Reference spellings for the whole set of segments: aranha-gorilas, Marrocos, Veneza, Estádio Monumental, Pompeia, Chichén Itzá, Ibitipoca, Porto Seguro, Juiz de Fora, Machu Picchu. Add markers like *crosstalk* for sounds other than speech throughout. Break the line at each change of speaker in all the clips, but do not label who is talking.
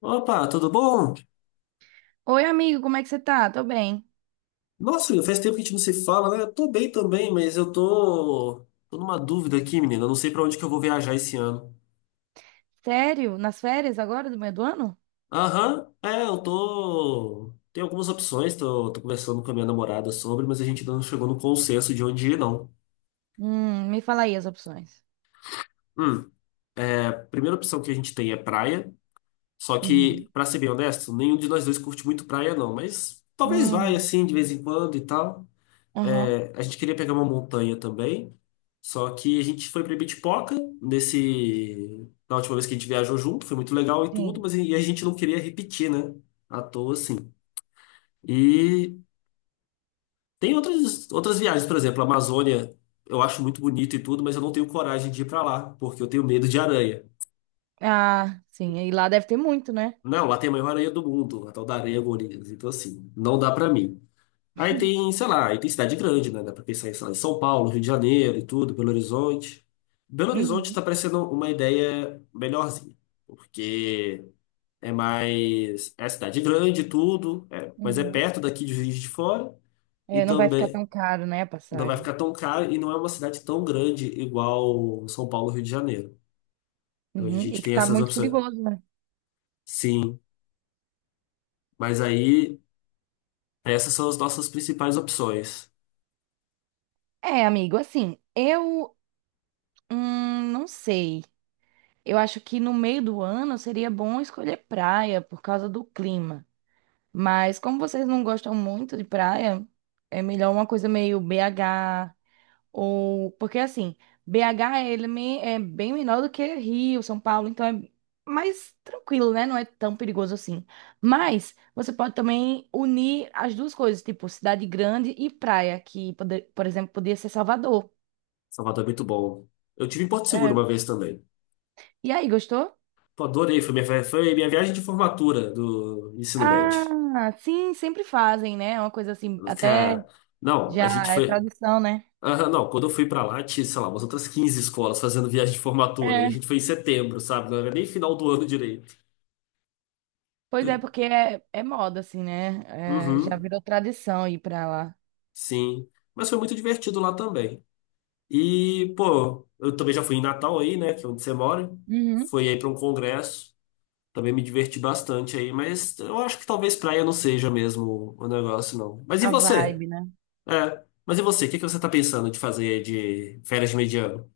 Opa, tudo bom?
Oi, amigo, como é que você tá? Tô bem.
Nossa, Will, faz tempo que a gente não se fala, né? Eu tô bem também, mas eu tô numa dúvida aqui, menina. Eu não sei pra onde que eu vou viajar esse ano.
Sério? Nas férias agora do meio do ano?
Aham, é, eu tô. Tem algumas opções, tô conversando com a minha namorada sobre, mas a gente ainda não chegou no consenso de onde ir, não.
Me fala aí as opções.
Hum, a primeira opção que a gente tem é praia. Só que,
Uhum.
pra ser bem honesto, nenhum de nós dois curte muito praia, não. Mas talvez vai
Hum,
assim, de vez em quando e tal.
aham,
É, a gente queria pegar uma montanha também, só que a gente foi pra Ibitipoca na última vez que a gente viajou junto, foi muito legal e tudo,
sim.
mas e a gente não queria repetir, né? À toa, assim. E tem outras viagens, por exemplo, a Amazônia, eu acho muito bonito e tudo, mas eu não tenho coragem de ir pra lá, porque eu tenho medo de aranha.
Ah, sim, e lá deve ter muito, né?
Não, lá tem a maior aranha do mundo, a tal da aranha-gorilas, então assim, não dá pra mim. Aí
*laughs*
tem, sei lá, aí tem cidade grande, né? Dá pra pensar em, sei lá, em São Paulo, Rio de Janeiro e tudo, Belo Horizonte. Belo Horizonte tá
Uhum,
parecendo uma ideia melhorzinha, porque é mais. É cidade grande e tudo, é, mas é
uhum.
perto daqui de Juiz de Fora e
É, não vai ficar
também
tão caro, né, a
não vai
passagem.
ficar tão caro e não é uma cidade tão grande igual São Paulo, Rio de Janeiro. Então a
Uhum.
gente
E que
tem
tá
essas
muito
opções.
perigoso, né?
Sim, mas aí essas são as nossas principais opções.
É, amigo, assim, eu não sei. Eu acho que no meio do ano seria bom escolher praia por causa do clima. Mas como vocês não gostam muito de praia, é melhor uma coisa meio BH ou porque assim, BH é bem menor do que Rio, São Paulo, então é mais tranquilo, né? Não é tão perigoso assim. Mas você pode também unir as duas coisas, tipo cidade grande e praia, por exemplo, podia ser Salvador.
Salvador é muito bom. Eu tive em Porto Seguro
É.
uma vez também.
E aí, gostou?
Pô, adorei. Foi minha viagem de formatura do ensino médio.
Ah, sim, sempre fazem, né? É uma coisa assim, até
Cara, não, a
já
gente
é
foi.
tradição, né?
Aham, não, quando eu fui pra lá, tinha, sei lá, umas outras 15 escolas fazendo viagem de formatura. E a gente foi em setembro, sabe? Não era nem final do ano direito.
Pois é, porque é moda, assim, né? É, já
Uhum,
virou tradição ir pra lá.
sim. Mas foi muito divertido lá também. E, pô, eu também já fui em Natal aí, né? Que é onde você mora.
Uhum.
Fui aí pra um congresso. Também me diverti bastante aí, mas eu acho que talvez praia não seja mesmo o negócio, não. Mas e
A
você?
vibe, né?
É. Mas e você? O que que você tá pensando de fazer de férias de mediano?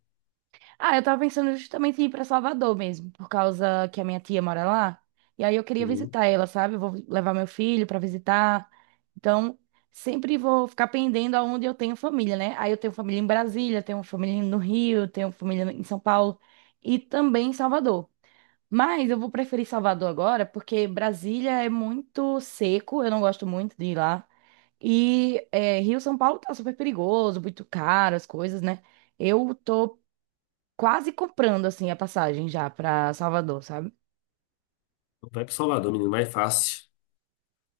Ah, eu tava pensando justamente em ir pra Salvador mesmo, por causa que a minha tia mora lá. E aí eu queria
Hum,
visitar ela, sabe? Eu vou levar meu filho pra visitar. Então, sempre vou ficar pendendo aonde eu tenho família, né? Aí eu tenho família em Brasília, tenho família no Rio, tenho família em São Paulo e também em Salvador. Mas eu vou preferir Salvador agora, porque Brasília é muito seco, eu não gosto muito de ir lá. E é, Rio São Paulo tá super perigoso, muito caro, as coisas, né? Eu tô quase comprando, assim, a passagem já pra Salvador, sabe?
Vai pro Salvador, menino, mais fácil.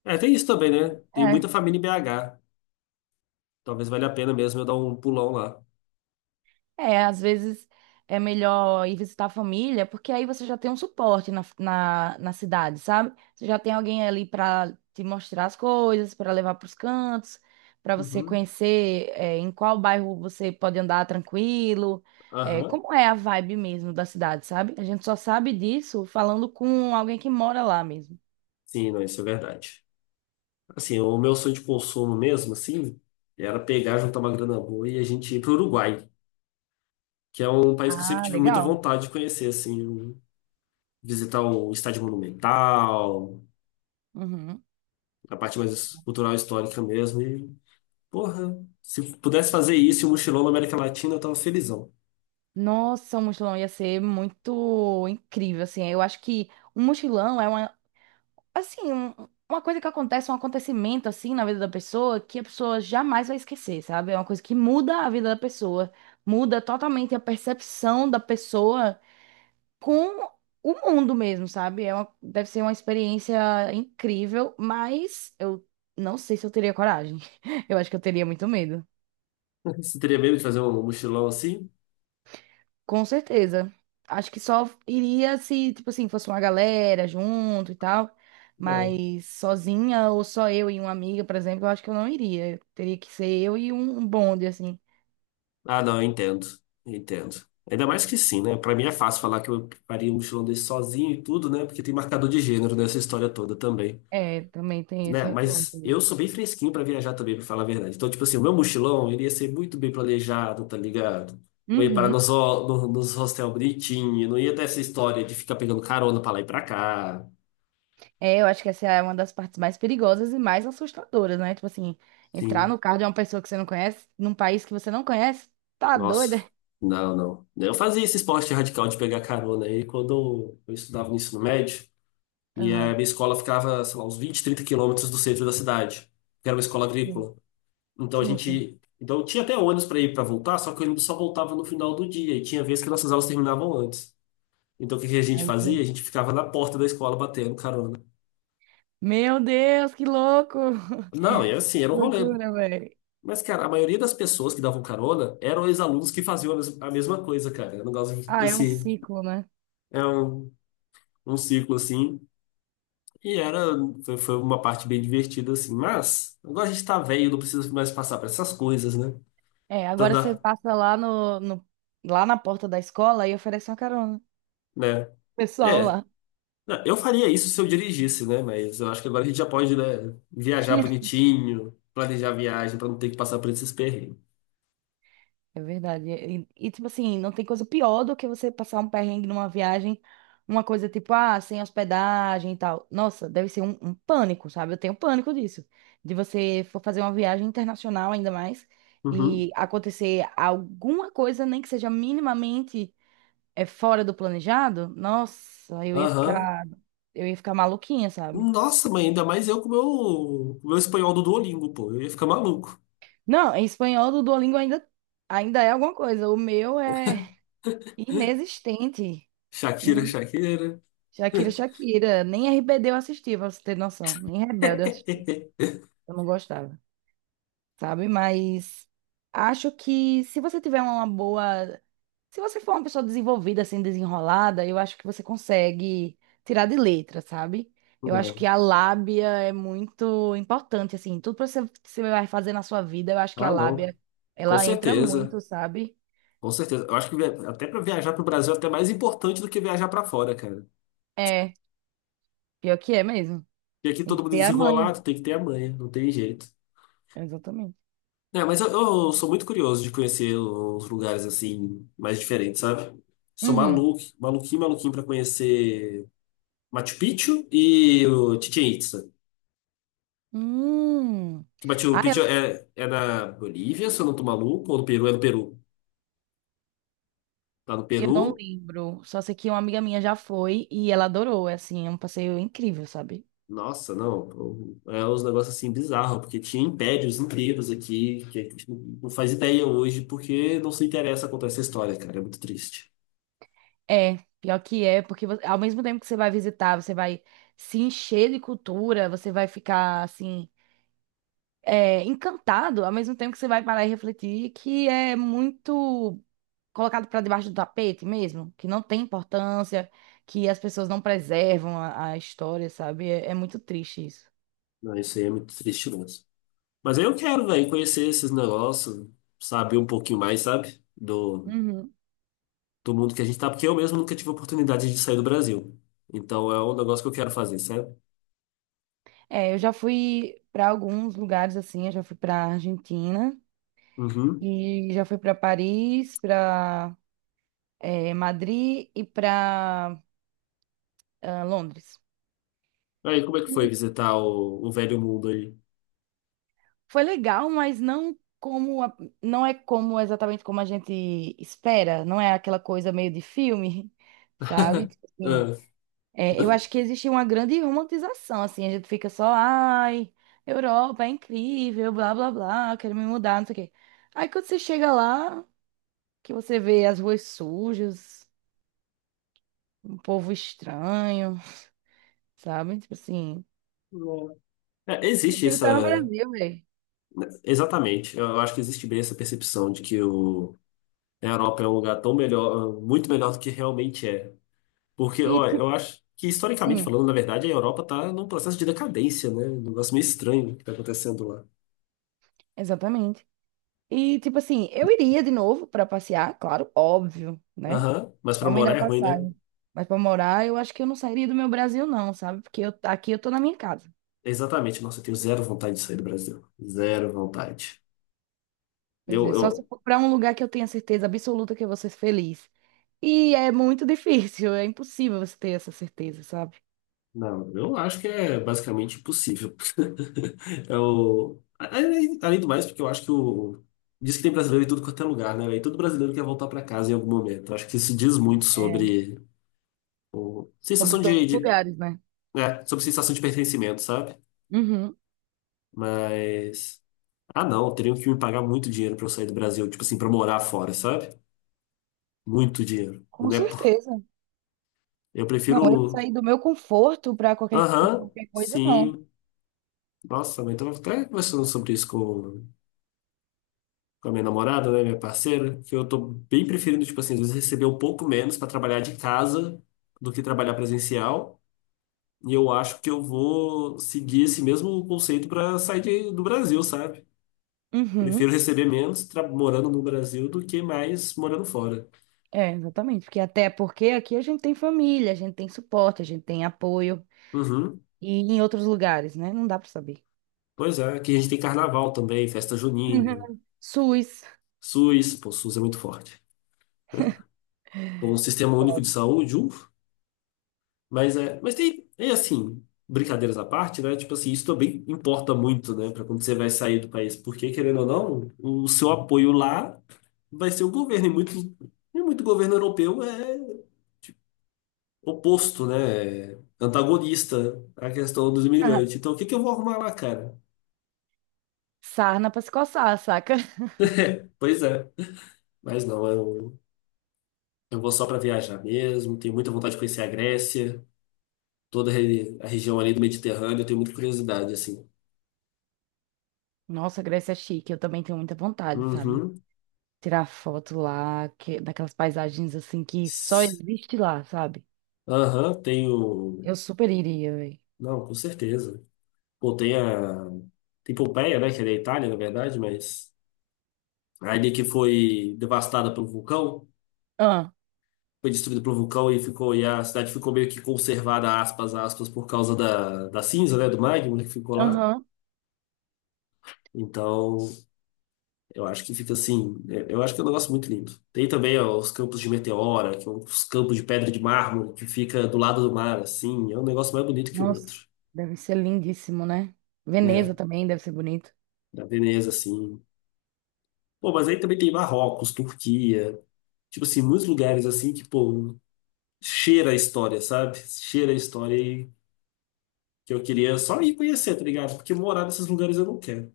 É, tem isso também, né? Tem muita família em BH. Talvez valha a pena mesmo eu dar um pulão lá.
É, às vezes é melhor ir visitar a família, porque aí você já tem um suporte na cidade, sabe? Você já tem alguém ali para te mostrar as coisas, para levar para os cantos, para você
Uhum.
conhecer, é, em qual bairro você pode andar tranquilo, é,
Aham.
como é a vibe mesmo da cidade, sabe? A gente só sabe disso falando com alguém que mora lá mesmo.
Sim, não, isso é verdade. Assim, o meu sonho de consumo mesmo, assim, era pegar, juntar uma grana boa e a gente ir pro Uruguai, que é um país que eu sempre
Ah,
tive muita
legal.
vontade de conhecer, assim, visitar o Estádio Monumental,
Uhum.
a parte mais cultural e histórica mesmo, e Porra, se eu pudesse fazer isso e um mochilão na América Latina, eu tava felizão.
Nossa, um mochilão ia ser muito incrível, assim. Eu acho que um mochilão é uma assim, uma coisa que acontece, um acontecimento assim na vida da pessoa que a pessoa jamais vai esquecer, sabe? É uma coisa que muda a vida da pessoa, muda totalmente a percepção da pessoa com o mundo mesmo, sabe? É uma, deve ser uma experiência incrível, mas eu não sei se eu teria coragem. *laughs* Eu acho que eu teria muito medo.
*laughs* Você teria medo de fazer um mochilão assim?
Com certeza. Acho que só iria se, tipo assim, fosse uma galera junto e tal.
É.
Mas sozinha ou só eu e uma amiga, por exemplo, eu acho que eu não iria. Teria que ser eu e um bonde, assim.
Ah, não, eu entendo. Eu entendo. Ainda mais que sim, né? Pra mim é fácil falar que eu faria um mochilão desse sozinho e tudo, né? Porque tem marcador de gênero nessa história toda também.
É, também tem esse
Né?
recorte.
Mas eu
ali.
sou bem fresquinho pra viajar também, pra falar a verdade. Então, tipo assim, o meu mochilão ele ia ser muito bem planejado, tá ligado? Eu ia parar
Uhum.
nos, ho- no- nos hostel bonitinho, não ia ter essa história de ficar pegando carona pra lá e pra cá.
É, eu acho que essa é uma das partes mais perigosas e mais assustadoras, né? Tipo assim, entrar
Sim.
no carro de uma pessoa que você não conhece, num país que você não conhece, tá doida?
Nossa, não. Eu fazia esse esporte radical de pegar carona aí quando eu estudava no ensino médio. E a
Aham.
minha escola ficava, sei lá, uns 20 30 quilômetros do centro da cidade, que era uma escola
Sim,
agrícola. Então a
sim. Sim.
gente. Então tinha até ônibus para ir para voltar, só que o ônibus só voltava no final do dia. E tinha vezes que nossas aulas terminavam antes. Então o que que a gente
Aí,
fazia? A
sim.
gente ficava na porta da escola batendo carona.
Meu Deus, que louco! *laughs*
Não, era assim, era um rolê.
Loucura, velho.
Mas, cara, a maioria das pessoas que davam carona eram ex-alunos que faziam a mesma coisa, cara. Era um negócio
Ah, é um
assim.
ciclo, né?
É um ciclo assim, e era foi, foi uma parte bem divertida assim, mas agora a gente tá velho, não precisa mais passar por essas coisas, né?
É,
Então
agora você
dá,
passa lá no, no- lá na porta da escola e oferece uma carona.
né?
Pessoal
É,
lá.
não, eu faria isso se eu dirigisse, né? Mas eu acho que agora a gente já pode, né, viajar bonitinho, planejar a viagem pra não ter que passar por esses perrengues.
É verdade. E, tipo assim, não tem coisa pior do que você passar um perrengue numa viagem, uma coisa tipo, ah, sem hospedagem e tal. Nossa, deve ser um pânico, sabe? Eu tenho pânico disso. De você for fazer uma viagem internacional ainda mais e
Uhum.
acontecer alguma coisa, nem que seja minimamente fora do planejado. Nossa, eu ia
Aham.
ficar, eu ia ficar maluquinha, sabe?
Nossa, mãe, ainda mais eu com com o meu espanhol do Duolingo, pô. Eu ia ficar maluco.
Não, em espanhol do Duolingo ainda é alguma coisa. O meu é inexistente.
Shakira,
Ine-
Shakira.
Shakira, Shakira. Nem RBD eu assisti, pra você ter noção. Nem Rebelde eu assisti.
*laughs*
Eu não gostava, sabe? Mas acho que se você tiver uma boa. Se você for uma pessoa desenvolvida, assim, desenrolada, eu acho que você consegue tirar de letra, sabe? Eu acho que a lábia é muito importante, assim. Tudo que você vai fazer na sua vida, eu acho que a
Ah, não.
lábia,
Com
ela entra
certeza.
muito, sabe?
Com certeza. Eu acho que até para viajar para o Brasil é até mais importante do que viajar para fora, cara.
É, pior que é mesmo.
E aqui
Tem
todo
que
mundo é
ter a manha.
desenrolado, tem que ter a manha, não tem jeito.
Exatamente.
É, mas eu sou muito curioso de conhecer uns lugares assim mais diferentes, sabe? Sou
Uhum.
maluco, maluquinho para conhecer Machu Picchu e o Chichén Itzá.
Hum.
Que Machu
Ah,
Picchu
eu,
é na Bolívia, se eu não tô maluco, ou no Peru, é no Peru. Tá no
eu não
Peru.
lembro. Só sei que uma amiga minha já foi e ela adorou. É assim, é um passeio incrível, sabe?
Nossa, não. É uns negócios assim bizarros, porque tinha impérios inteiros aqui que a gente não faz ideia hoje, porque não se interessa contar essa história, cara. É muito triste.
É, pior que é, porque ao mesmo tempo que você vai visitar, você vai se encher de cultura, você vai ficar assim, encantado, ao mesmo tempo que você vai parar e refletir que é muito colocado para debaixo do tapete mesmo, que não tem importância, que as pessoas não preservam a história, sabe? É muito triste isso.
Não, isso aí é muito triste mesmo. Mas aí eu quero, velho, conhecer esses negócios, saber um pouquinho mais, sabe?
Uhum.
Do mundo que a gente tá, porque eu mesmo nunca tive oportunidade de sair do Brasil. Então é um negócio que eu quero fazer, sabe?
É, eu já fui para alguns lugares assim, eu já fui para Argentina
Uhum.
e já fui para Paris, para Madrid e para Londres.
Aí, como é que foi
E
visitar o velho mundo aí?
foi legal, mas não é como exatamente como a gente espera, não é aquela coisa meio de filme, *laughs* sabe? Tipo
*laughs*
assim, é, eu acho que existe uma grande romantização, assim, a gente fica só, ai, Europa é incrível, blá blá blá, quero me mudar, não sei o quê. Aí quando você chega lá, que você vê as ruas sujas, um povo estranho, *laughs* sabe? Tipo assim,
Ah. É, existe
prefiro estar no
essa.
Brasil, velho.
Exatamente. Eu acho que existe bem essa percepção de que a Europa é um lugar tão melhor, muito melhor do que realmente é. Porque,
E
ó,
tipo,
eu acho que, historicamente
hum,
falando, na verdade, a Europa está num processo de decadência, né? Um negócio meio estranho que está acontecendo lá.
exatamente. E tipo assim, eu iria de novo para passear, claro, óbvio, né?
Aham, mas para
Só me dá
morar é ruim, né?
passagem. Mas para morar, eu acho que eu não sairia do meu Brasil, não, sabe? Porque aqui eu tô na minha casa.
Exatamente. Nossa, eu tenho zero vontade de sair do Brasil. Zero vontade.
Pois
Eu,
é, só se
eu,
for para um lugar que eu tenha certeza absoluta que eu vou ser feliz. E é muito *laughs* difícil, é impossível você ter essa certeza, sabe?
não, eu acho que é basicamente impossível. Eu, além do mais, porque eu acho que o. Diz que tem brasileiro em tudo quanto é lugar, né? E todo brasileiro quer voltar para casa em algum momento. Eu acho que isso diz muito
É,
sobre o...
sobre
sensação
todos os lugares, né?
é, sobre sensação de pertencimento, sabe?
Uhum.
Mas. Ah, não, teriam que me pagar muito dinheiro para eu sair do Brasil, tipo assim, para morar fora, sabe? Muito dinheiro.
Com
Não é por...
certeza.
Eu
Não, eu
prefiro.
saí do meu conforto para qualquer, por
Aham,
qualquer coisa, não.
sim. Nossa, mas eu tava até conversando sobre isso com a minha namorada, né, minha parceira, que eu tô bem preferindo, tipo assim, às vezes receber um pouco menos para trabalhar de casa do que trabalhar presencial. E eu acho que eu vou seguir esse mesmo conceito para sair do Brasil, sabe? Prefiro
Uhum.
receber menos morando no Brasil do que mais morando fora.
É, exatamente. Porque até porque aqui a gente tem família, a gente tem suporte, a gente tem apoio.
Uhum.
E em outros lugares, né? Não dá para saber.
Pois é, aqui a gente tem carnaval também, festa junina,
*laughs* SUS,
SUS, pô, SUS é muito forte. Com o sistema único de saúde, mas é, mas tem, é assim, brincadeiras à parte, né? Tipo assim, isso também importa muito, né, para quando você vai sair do país, porque querendo ou não, o seu apoio lá vai ser o governo e muito governo europeu é tipo, oposto, né? É antagonista à questão dos imigrantes.
*laughs*
Então, o que que eu vou arrumar lá, cara?
sarna para se coçar, saca?
Pois é, mas não, eu vou só para viajar mesmo, tenho muita vontade de conhecer a Grécia, toda a a região ali do Mediterrâneo, eu tenho muita curiosidade assim.
Nossa, Grécia é chique. Eu também tenho muita vontade, sabe?
Uhum.
Tirar foto lá, que, daquelas paisagens assim que só existe lá, sabe?
Aham, tenho.
Eu super iria, velho.
Não, com certeza. Pô, tem a. Tem Pompeia, né? Que é da Itália, na verdade, mas. A ilha que foi devastada pelo vulcão,
Ah,
foi destruída pelo vulcão e ficou. E a cidade ficou meio que conservada, aspas, aspas, por causa da cinza, né? Do magma que ficou lá.
aham.
Então, eu acho que fica assim. Eu acho que é um negócio muito lindo. Tem também, ó, os campos de meteora, que são os campos de pedra de mármore, que fica do lado do mar, assim. É um negócio mais bonito que o
Nossa,
outro,
deve ser lindíssimo, né? Veneza
né?
também deve ser bonito.
Da Veneza, assim. Pô, mas aí também tem Marrocos, Turquia, tipo assim, muitos lugares assim que, pô, cheira a história, sabe? Cheira a história e que eu queria só ir conhecer, tá ligado? Porque morar nesses lugares eu não quero.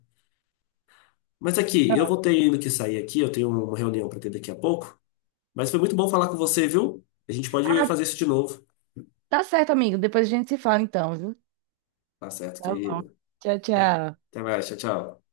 Mas aqui, eu vou ter
Não.
ainda que sair aqui, eu tenho uma reunião pra ter daqui a pouco. Mas foi muito bom falar com você, viu? A gente pode
Ah,
fazer isso de novo.
tá certo, amigo. Depois a gente se fala então, viu?
Tá certo,
Tá bom.
querido.
Tchau,
Até
tchau.
Até mais, tchau, tchau.